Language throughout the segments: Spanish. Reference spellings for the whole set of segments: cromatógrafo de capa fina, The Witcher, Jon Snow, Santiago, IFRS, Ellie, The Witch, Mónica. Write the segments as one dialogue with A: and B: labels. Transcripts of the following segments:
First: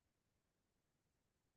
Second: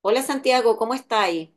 A: Hola Santiago, ¿cómo estáis?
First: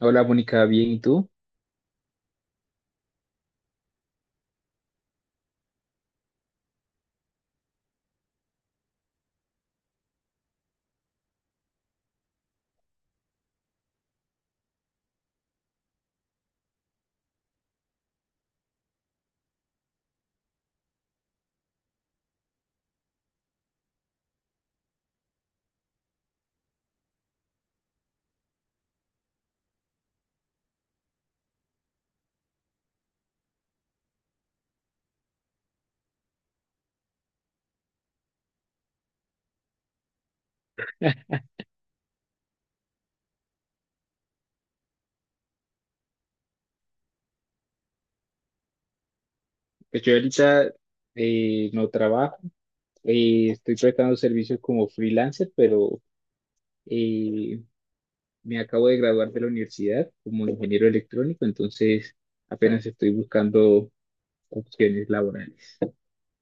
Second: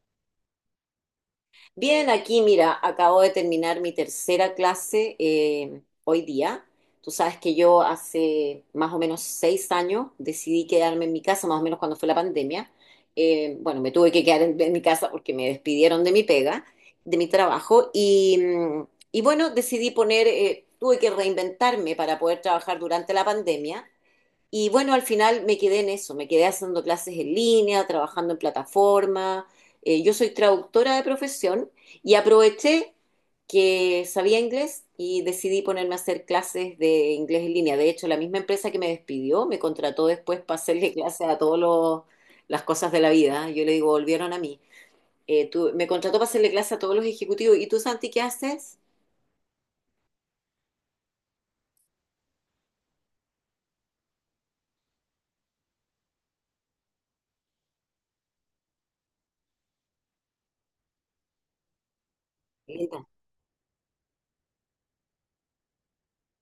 B: Hola, Mónica, bien, ¿y tú?
A: Bien, aquí mira, acabo de terminar mi tercera clase hoy día. Tú sabes que yo hace más o menos 6 años decidí quedarme en mi casa, más o menos cuando fue la pandemia. Bueno, me tuve que quedar en mi casa porque me despidieron de mi pega, de mi trabajo. Y bueno, decidí poner, tuve que reinventarme para poder trabajar durante la pandemia. Y bueno, al final me quedé en eso, me quedé haciendo clases en línea, trabajando en plataforma. Yo soy traductora de profesión y aproveché que sabía inglés y decidí ponerme a hacer clases de inglés en línea. De hecho, la misma empresa que me despidió me contrató después para hacerle clases a todas las cosas de la vida. Yo le digo, volvieron a mí. Me contrató para hacerle clases a todos los ejecutivos. ¿Y tú, Santi, qué haces?
B: Pues yo ahorita no trabajo. Estoy prestando servicios como freelancer, pero eh, me acabo de graduar de la universidad como ingeniero electrónico, entonces apenas estoy buscando opciones laborales.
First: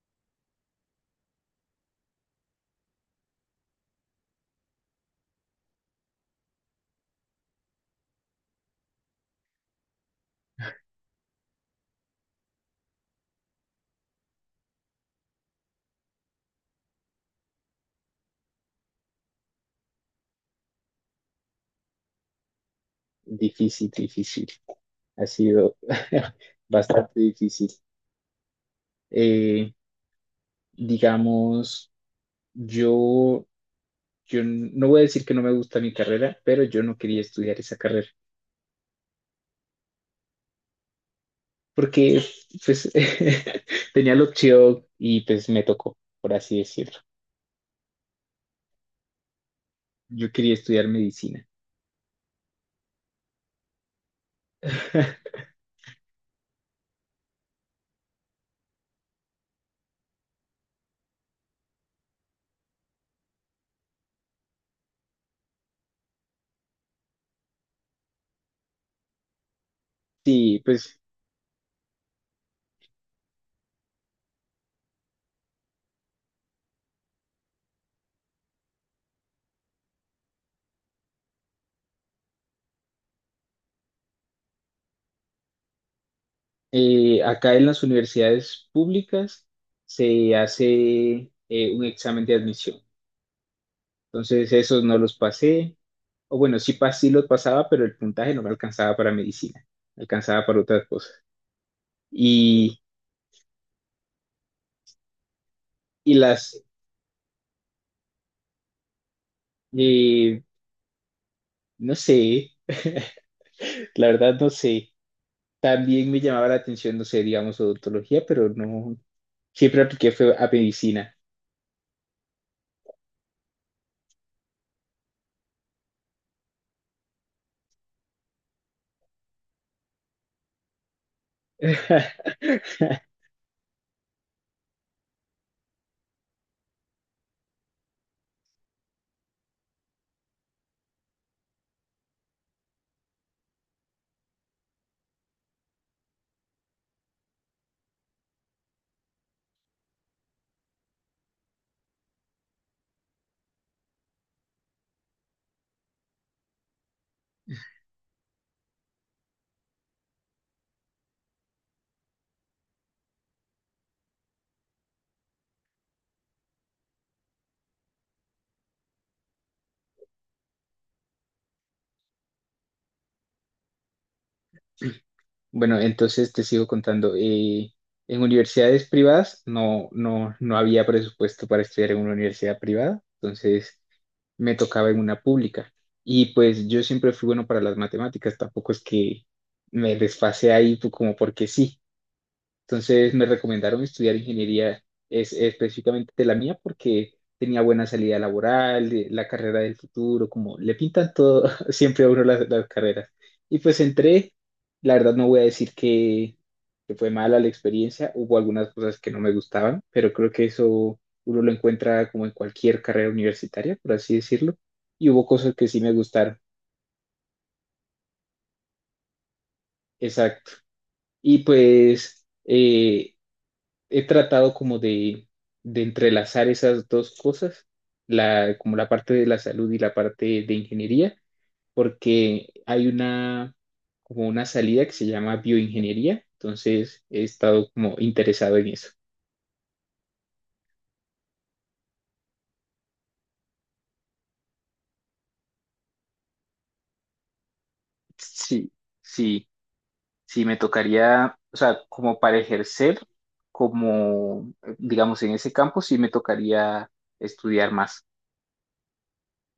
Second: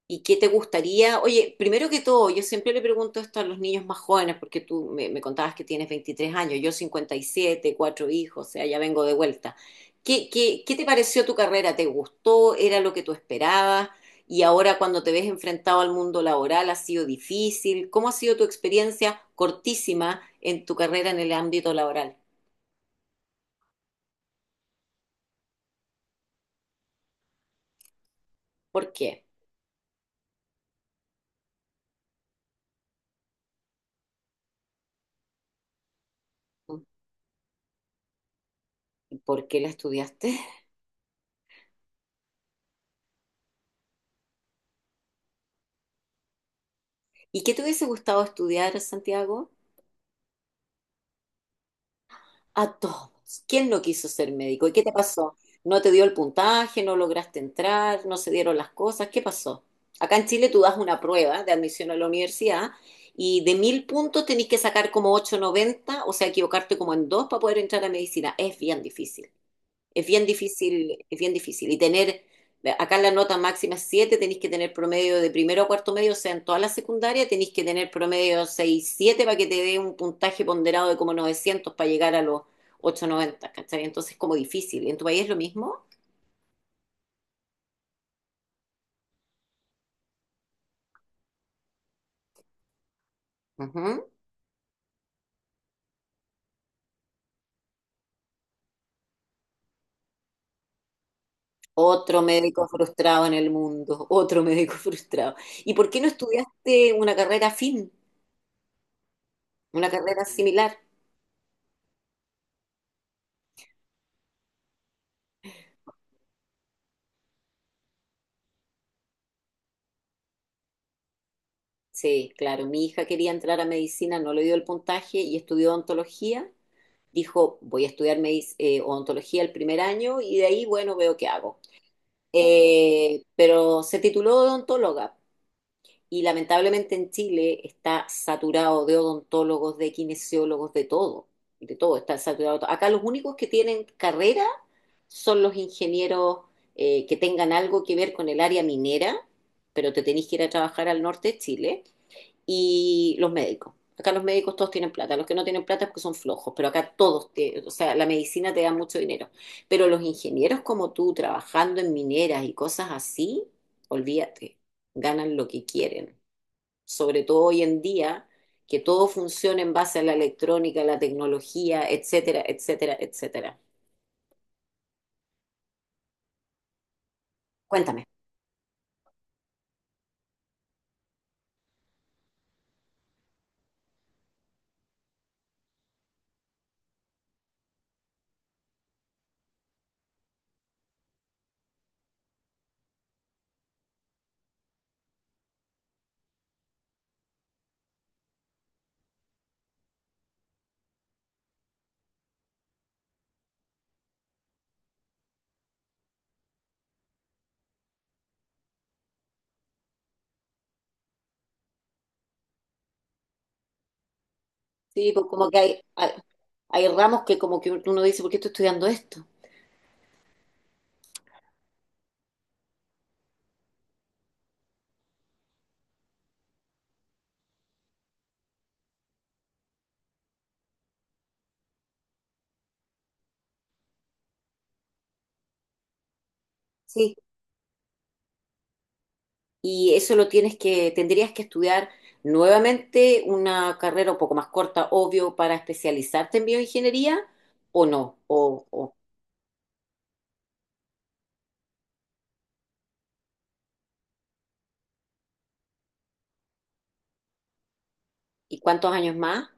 A: ¿Y qué te gustaría? Oye, primero que todo, yo siempre le pregunto esto a los niños más jóvenes, porque tú me contabas que tienes 23 años, yo 57, cuatro hijos, o sea, ya vengo de vuelta. ¿Qué te pareció tu carrera? ¿Te gustó? ¿Era lo que tú esperabas? Y ahora cuando te ves enfrentado al mundo laboral, ¿ha sido difícil? ¿Cómo ha sido tu experiencia cortísima en tu carrera en el ámbito laboral?
B: Difícil, difícil. Ha sido bastante difícil.
A: ¿Por qué?
B: Eh, digamos, yo, yo no voy a decir que no me gusta mi carrera, pero yo no quería estudiar esa carrera.
A: ¿Por qué la estudiaste?
B: Porque pues tenía la opción y pues me tocó, por así decirlo.
A: ¿Y qué te hubiese gustado estudiar, Santiago?
B: Yo quería estudiar medicina.
A: A todos. ¿Quién no quiso ser médico? ¿Y qué te pasó? ¿No te dio el puntaje? ¿No lograste entrar? ¿No se dieron las cosas? ¿Qué pasó? Acá en Chile tú das una prueba de admisión a la universidad y de 1.000 puntos tenés que sacar como 890, o sea, equivocarte como en dos para poder entrar a medicina. Es bien difícil. Es bien
B: Sí, pues
A: difícil, es bien difícil. Y tener, acá la nota máxima es siete, tenéis que tener promedio de primero a cuarto medio, o sea, en toda la secundaria tenéis que tener promedio 6 7 para que te dé un puntaje ponderado de como 900 para llegar a los 890, ¿cachai? Entonces es como difícil. ¿En tu país es lo mismo?
B: acá en las universidades públicas se hace un examen de admisión.
A: Ujú.
B: Entonces esos no los pasé, o bueno, sí, sí los pasaba, pero el puntaje no me alcanzaba para medicina, me alcanzaba para otras cosas.
A: Otro médico
B: Y,
A: frustrado en el mundo, otro médico frustrado. ¿Y por qué no
B: y las,
A: estudiaste una carrera afín, una carrera
B: eh,
A: similar?
B: no sé, la verdad no sé. También me llamaba la atención, no sé, digamos, odontología, pero no, siempre apliqué fue a medicina.
A: Sí, claro, mi hija quería entrar a medicina, no le dio el puntaje y estudió odontología, dijo, voy a estudiar odontología el primer año y de ahí, bueno, veo qué hago. Pero se tituló odontóloga y lamentablemente en Chile está saturado de odontólogos, de kinesiólogos, de todo, está saturado. Acá los únicos que tienen carrera son los ingenieros que tengan algo que ver con el área minera, pero te tenés que ir a trabajar al norte de Chile y los médicos. Acá los médicos todos tienen plata, los que no tienen plata es porque son flojos, pero acá todos, o sea, la medicina te da mucho dinero. Pero los ingenieros como tú, trabajando en mineras y cosas así, olvídate, ganan lo que quieren. Sobre todo hoy en día, que todo funciona en base a la electrónica, la tecnología, etcétera, etcétera, etcétera.
B: Bueno, entonces te sigo contando.
A: Cuéntame.
B: En universidades privadas no había presupuesto para estudiar en una universidad privada, entonces me tocaba en una pública. Y pues yo siempre fui bueno para las matemáticas, tampoco es que me desfase ahí como porque sí. Entonces me recomendaron estudiar ingeniería específicamente de la mía porque tenía buena salida laboral, la carrera del futuro, como le pintan todo siempre a uno las carreras. Y pues entré, la verdad no voy a decir que fue mala la experiencia, hubo algunas cosas que no me gustaban, pero creo que eso uno lo encuentra como en cualquier carrera universitaria, por así decirlo, y
A: Sí, pues
B: hubo
A: como
B: cosas
A: que
B: que
A: hay,
B: sí me
A: hay,
B: gustaron,
A: hay ramos que como que uno dice, ¿por qué estoy estudiando esto?
B: exacto. Y pues... he tratado como de entrelazar esas dos cosas, como la parte de la salud y la parte de ingeniería, porque hay como una salida que se llama bioingeniería, entonces
A: Sí.
B: he estado como interesado en eso.
A: Y eso lo tendrías que estudiar nuevamente una carrera un poco más corta, obvio, para especializarte en bioingeniería o no.
B: Sí, sí, sí, me tocaría, o sea, como para ejercer, como, digamos, en ese campo, sí me tocaría estudiar más.
A: ¿Y cuántos años más?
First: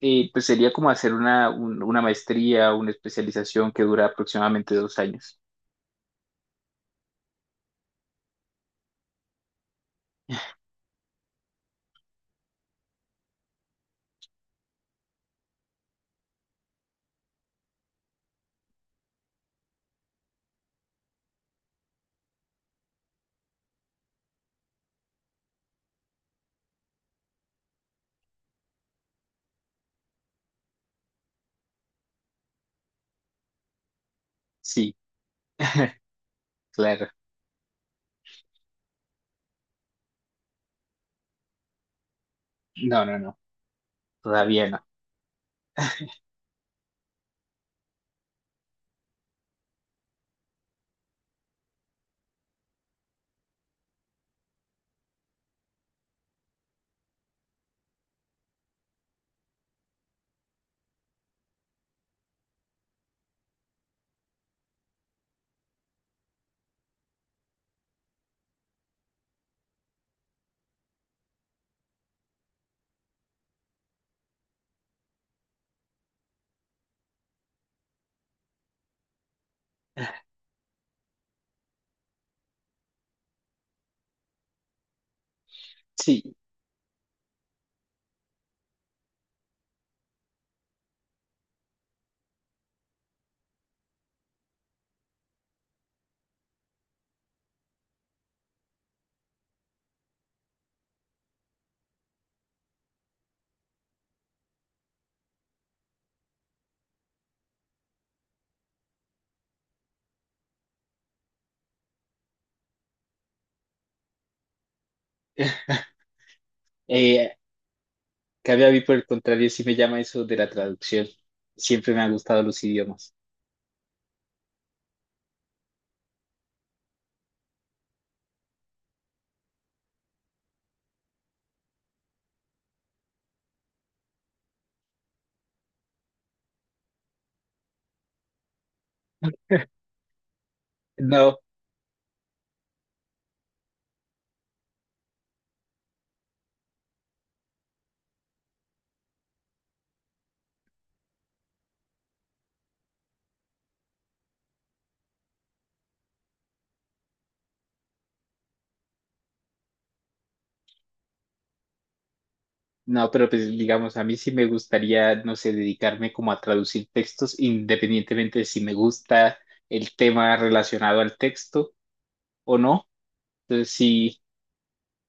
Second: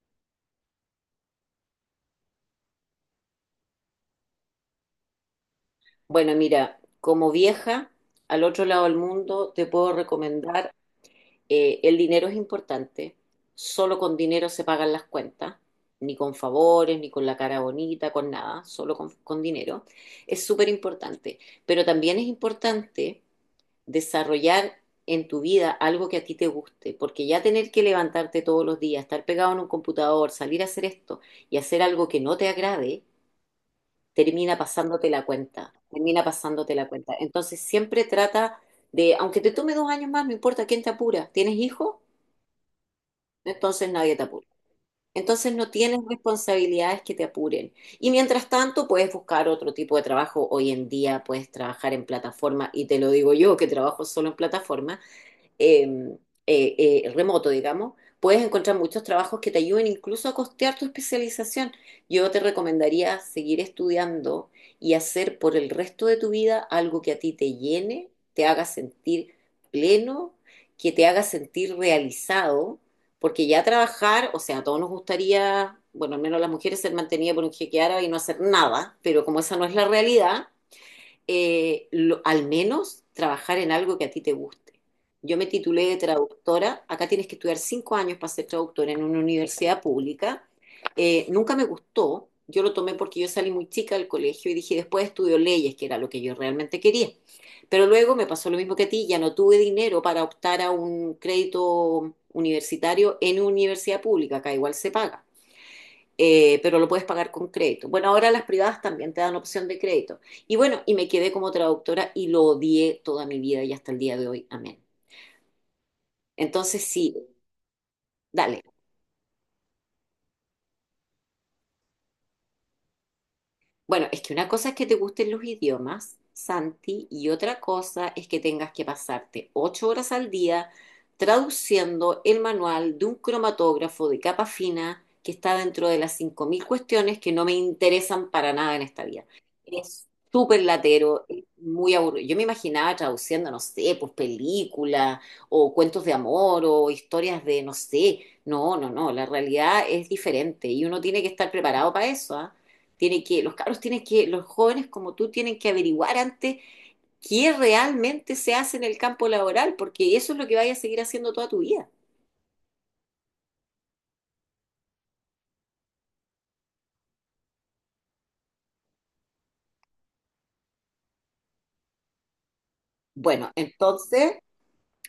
B: Pues sería como hacer una maestría, una especialización que dura aproximadamente 2 años.
A: Bueno, mira, como vieja al otro lado del mundo te puedo recomendar, el dinero es importante, solo con dinero se pagan las cuentas. Ni con favores, ni con la cara bonita, con nada, solo con dinero. Es súper importante. Pero también es importante desarrollar en tu vida algo que a ti te guste, porque ya tener que levantarte todos los días, estar pegado en un computador, salir a hacer esto y hacer algo que no te agrade, termina
B: Sí,
A: pasándote la cuenta, termina pasándote la
B: claro.
A: cuenta. Entonces siempre trata de, aunque te tome 2 años más, no importa quién te apura, ¿tienes hijos?
B: No, no, no,
A: Entonces nadie te apura.
B: todavía no.
A: Entonces no tienes responsabilidades que te apuren. Y mientras tanto puedes buscar otro tipo de trabajo. Hoy en día puedes trabajar en plataforma y te lo digo yo que trabajo solo en plataforma eh, remoto, digamos, puedes encontrar muchos trabajos que te ayuden incluso a costear tu especialización. Yo te recomendaría seguir estudiando y hacer por el resto de tu vida algo que a ti te llene, te haga sentir pleno, que te haga sentir realizado, porque ya trabajar, o sea, a todos nos gustaría, bueno, al menos las mujeres ser mantenidas por un jeque árabe y no hacer nada, pero como esa no es la realidad, al menos trabajar en algo que a ti te guste. Yo me titulé de
B: Sí.
A: traductora, acá tienes que estudiar 5 años para ser traductora en una universidad pública. Nunca me gustó, yo lo tomé porque yo salí muy chica del colegio y dije, después estudio leyes, que era lo que yo realmente quería. Pero luego me pasó lo mismo que a ti, ya no tuve dinero para optar a un crédito universitario en universidad pública, acá igual se paga pero lo puedes pagar con crédito. Bueno, ahora las privadas también te dan opción de crédito. Y bueno, me quedé como traductora y lo odié toda mi vida y hasta el día de hoy. Amén. Entonces, sí,
B: Eh,
A: dale.
B: Cambio a mí por el contrario, sí me llama eso de la traducción. Siempre me han gustado los idiomas.
A: Bueno, es que una cosa es que te gusten los idiomas, Santi, y otra cosa es que tengas que pasarte 8 horas al día traduciendo el manual de un cromatógrafo de capa fina que está dentro de las 5.000 cuestiones que no me interesan para nada en esta vida. Es súper latero,
B: No,
A: es muy aburrido. Yo me imaginaba traduciendo, no sé, pues películas o cuentos de amor o historias de, no sé. No, no, no, la realidad es diferente y uno tiene que estar preparado para eso, ¿ah? Tiene que, los cabros tienen que, los jóvenes como tú tienen que averiguar antes qué realmente se hace en el campo laboral, porque eso es lo que vayas a seguir haciendo toda tu vida.
B: no, pero pues digamos, a mí sí me gustaría, no sé, dedicarme como a traducir textos independientemente de si me gusta el tema relacionado al texto o no.
A: Bueno,
B: Entonces sí,
A: entonces,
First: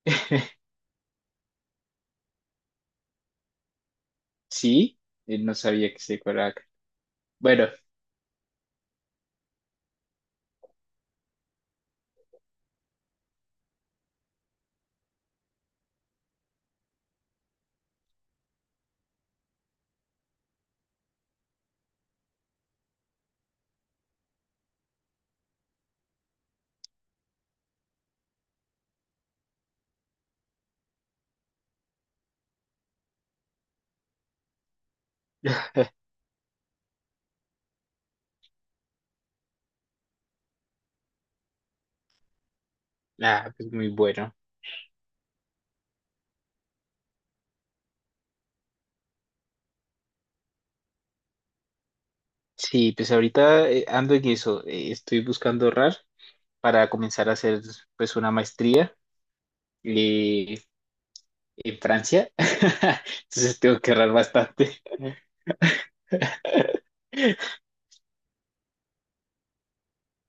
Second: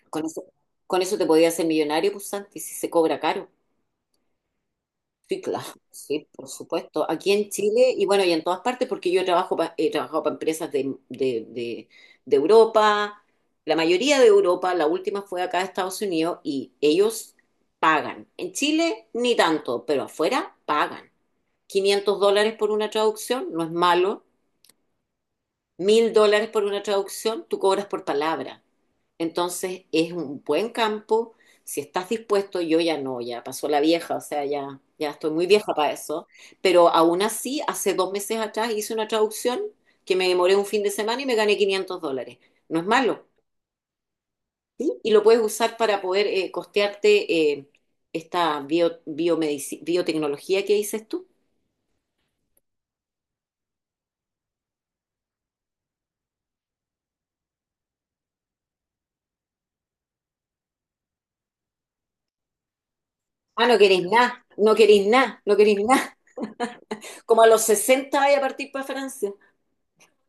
A: con eso, con eso te podías hacer millonario, pues Santi, si se cobra caro.
B: sí,
A: Sí,
B: no
A: claro,
B: sabía que se
A: sí, por
B: fuera.
A: supuesto. Aquí en
B: Bueno,
A: Chile y bueno, y en todas partes, porque yo trabajo he trabajado para empresas de Europa, la mayoría de Europa, la última fue acá de Estados Unidos y ellos pagan. En Chile ni tanto, pero afuera pagan. 500 dólares por una traducción, no es malo. 1.000 dólares por una traducción, tú cobras por palabra. Entonces es un buen campo. Si estás dispuesto, yo ya no, ya pasó la vieja, o sea, ya estoy muy vieja para eso. Pero aún así, hace 2 meses atrás hice una traducción que me demoré un fin de semana y me gané 500 dólares. No es malo.
B: ah, pues muy bueno.
A: ¿Sí? Y lo puedes usar para poder costearte esta biotecnología que dices tú.
B: Sí, pues ahorita ando en eso. Estoy buscando ahorrar para comenzar a hacer pues una maestría eh, en Francia. Entonces
A: Ah, no
B: tengo que
A: queréis
B: ahorrar
A: nada, no
B: bastante.
A: queréis nada, no queréis nada. Como a los 60 vaya a partir para Francia.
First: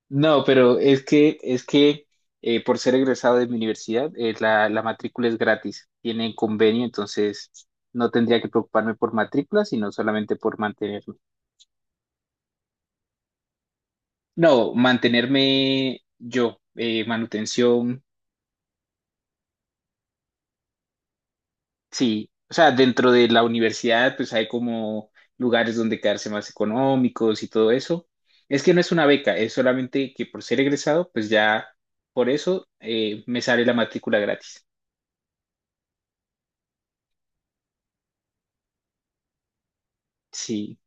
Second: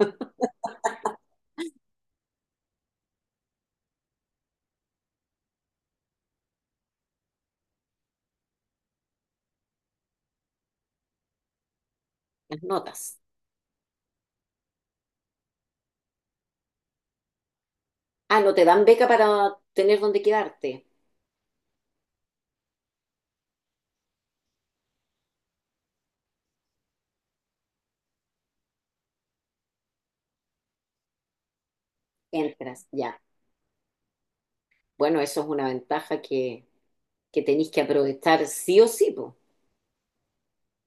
B: No, pero es que por ser egresado de mi universidad, la matrícula es gratis. Tienen convenio, entonces no tendría que preocuparme por matrícula, sino solamente por mantenerme.
A: Las notas.
B: No, mantenerme yo, manutención.
A: Ah, no te dan beca para tener donde quedarte.
B: Sí, o sea, dentro de la universidad, pues hay como lugares donde quedarse más económicos y todo eso. Es que no es una beca, es solamente que por ser egresado, pues ya por eso
A: Entras, ya.
B: me sale la matrícula gratis.
A: Bueno, eso es una ventaja que tenéis que aprovechar sí o sí, po.
B: Sí,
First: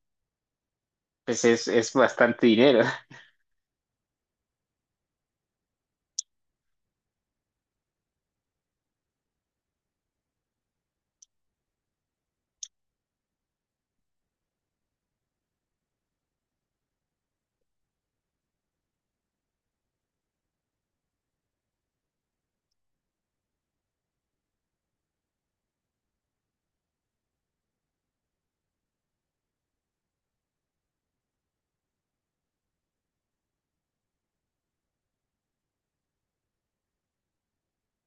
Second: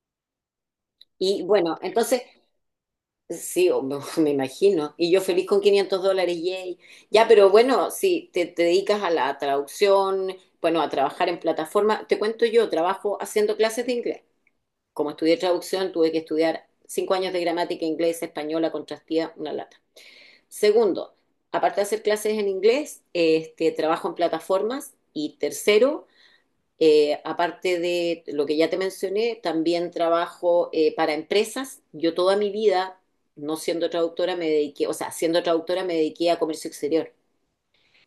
A: Y
B: pues
A: bueno,
B: es
A: entonces,
B: bastante dinero.
A: sí, me imagino. Y yo feliz con 500 dólares, yay. Ya, pero bueno, si te dedicas a la traducción, bueno, a trabajar en plataforma, te cuento yo, trabajo haciendo clases de inglés. Como estudié traducción, tuve que estudiar 5 años de gramática inglesa, española, contrastía, una lata. Segundo, aparte de hacer clases en inglés, trabajo en plataformas. Y tercero, aparte de lo que ya te mencioné, también trabajo para empresas. Yo toda mi vida, no siendo traductora, me dediqué, o sea, siendo traductora me dediqué a comercio exterior.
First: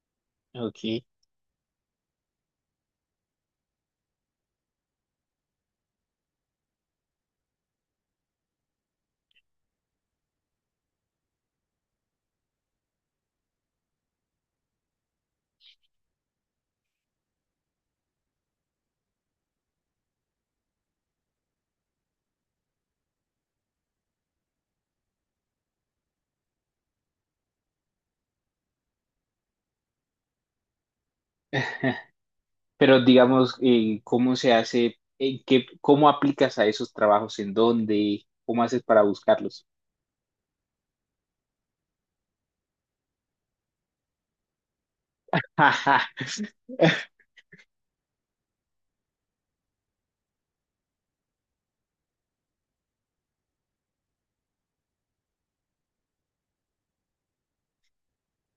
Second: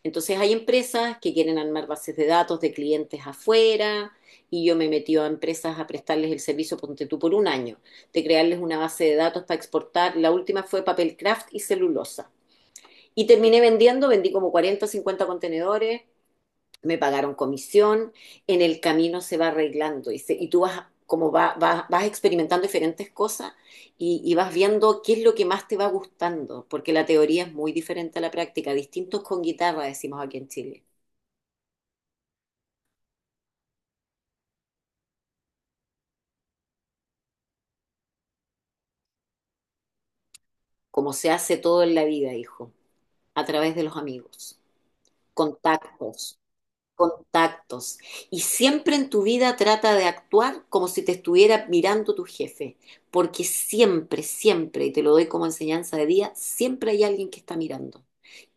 A: Entonces hay
B: Ok.
A: empresas que quieren armar bases de datos de clientes afuera y yo me metí a empresas a prestarles el servicio, ponte tú, por un año, de crearles una base de datos para exportar. La última fue papel craft y celulosa. Y terminé vendiendo, vendí como 40 o 50 contenedores, me pagaron comisión, en el camino se va arreglando y, y tú vas como vas experimentando diferentes cosas y vas viendo qué es lo que más te va gustando, porque la teoría es muy diferente a la práctica, distintos con guitarra, decimos aquí en Chile,
B: Pero digamos, ¿cómo se hace? ¿En qué, cómo aplicas a esos trabajos? ¿En dónde? ¿Cómo haces para buscarlos?
A: como se hace todo en la vida, hijo, a través de los amigos, contactos. Contactos. Y siempre en tu vida trata de actuar como si te estuviera mirando tu jefe, porque siempre, siempre, y te lo doy como enseñanza de día, siempre hay alguien que está mirando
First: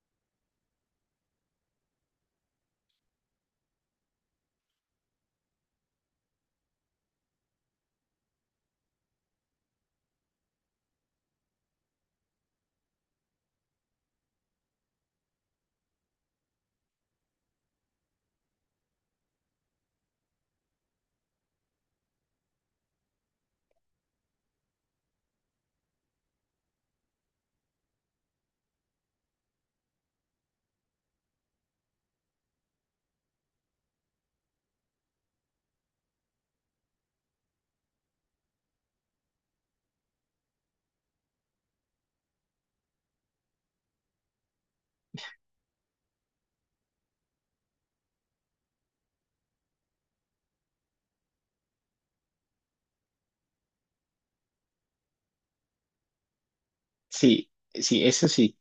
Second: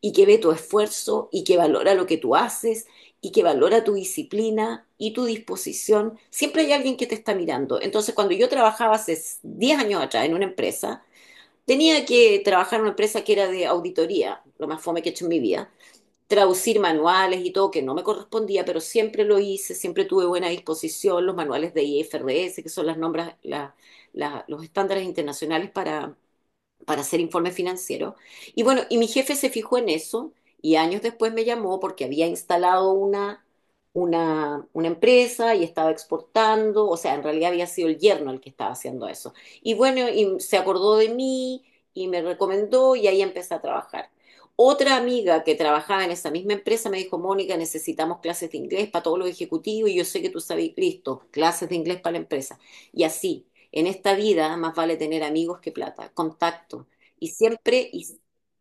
A: y que ve tu esfuerzo y que valora lo que tú haces y que valora tu disciplina y tu disposición. Siempre hay alguien que te está mirando. Entonces, cuando yo trabajaba hace 10 años atrás en una empresa, tenía que trabajar en una empresa que era de auditoría, lo más fome que he hecho en mi vida traducir manuales y todo, que no me correspondía, pero siempre lo hice, siempre tuve buena disposición, los manuales de IFRS, que son las nombras, los estándares internacionales para hacer informe financiero. Y bueno, y mi jefe se fijó en eso y años después me llamó porque había instalado una empresa y estaba exportando, o sea, en realidad había sido el yerno el que estaba haciendo eso. Y bueno, se acordó de mí y me recomendó y ahí empecé a trabajar. Otra amiga que trabajaba en esa misma empresa me dijo, Mónica, necesitamos clases de inglés para todos los ejecutivos y yo sé que tú sabes, listo, clases de inglés para la empresa. Y así, en esta vida más vale tener amigos que plata, contacto. Y
B: Sí,
A: siempre,
B: sí,
A: y,
B: eso sí,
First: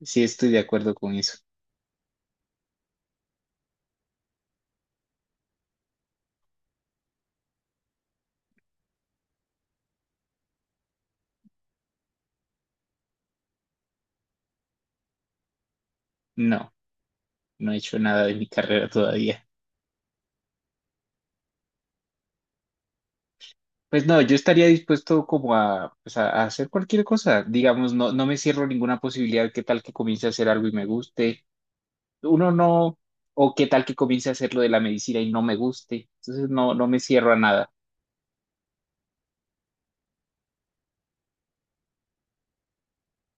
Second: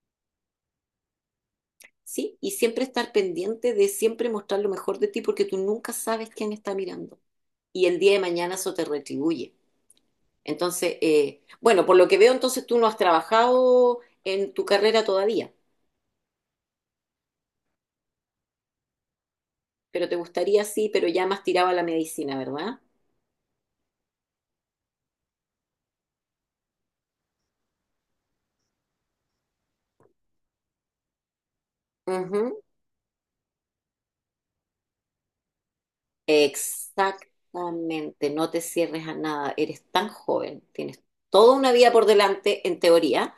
B: sí estoy de acuerdo con eso.
A: sí, y siempre estar pendiente de siempre mostrar lo mejor de ti porque tú nunca sabes quién está mirando. Y el día de mañana eso te retribuye. Entonces, bueno, por lo que veo, entonces tú no has trabajado en tu carrera todavía,
B: No. No he hecho nada de mi carrera todavía.
A: pero te gustaría sí, pero ya más tiraba la medicina, ¿verdad?
B: Pues no, yo estaría dispuesto como a, pues a hacer cualquier cosa. Digamos, no, no me cierro ninguna posibilidad. ¿Qué tal que comience a hacer algo y me guste? Uno
A: Ujú.
B: no, o qué tal que comience a hacer lo de la medicina y no me guste. Entonces no, no me cierro a nada.
A: Exactamente, no te cierres a nada, eres tan joven, tienes toda una vida por delante en teoría.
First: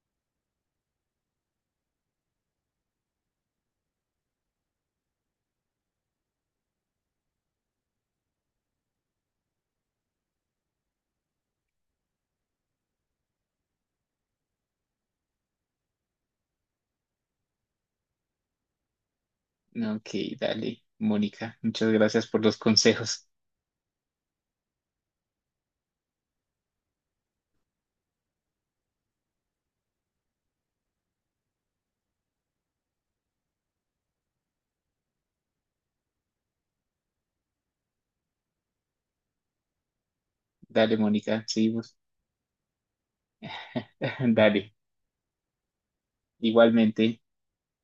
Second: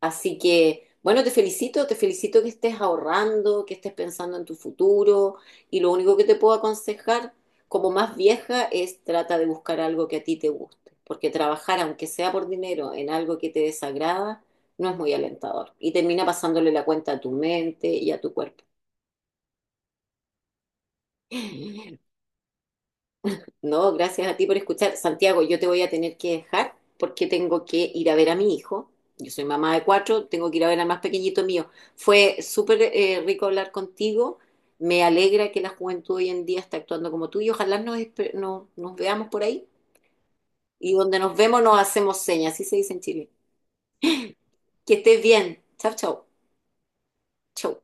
A: Así que, bueno, te felicito que estés ahorrando, que estés pensando en tu futuro y lo único que te puedo aconsejar como más vieja es trata de buscar algo que a ti te guste, porque trabajar, aunque sea por dinero, en algo que te desagrada, no es muy alentador y termina pasándole la cuenta a tu mente y a tu cuerpo.
B: No, ok, dale, Mónica. Muchas gracias por los consejos.
A: No, gracias a ti por escuchar. Santiago, yo te voy a tener que dejar porque tengo que ir a ver a mi hijo. Yo soy mamá de cuatro, tengo que ir a ver al más pequeñito mío. Fue súper rico hablar contigo. Me alegra que la juventud hoy en día está actuando como tú y ojalá nos, espe- no- nos veamos por ahí. Y
B: Dale,
A: donde nos
B: Mónica,
A: vemos nos
B: seguimos.
A: hacemos señas, así se dice en Chile.
B: Dale,
A: Que estés bien. Chau, chau,
B: igualmente.
A: Chau.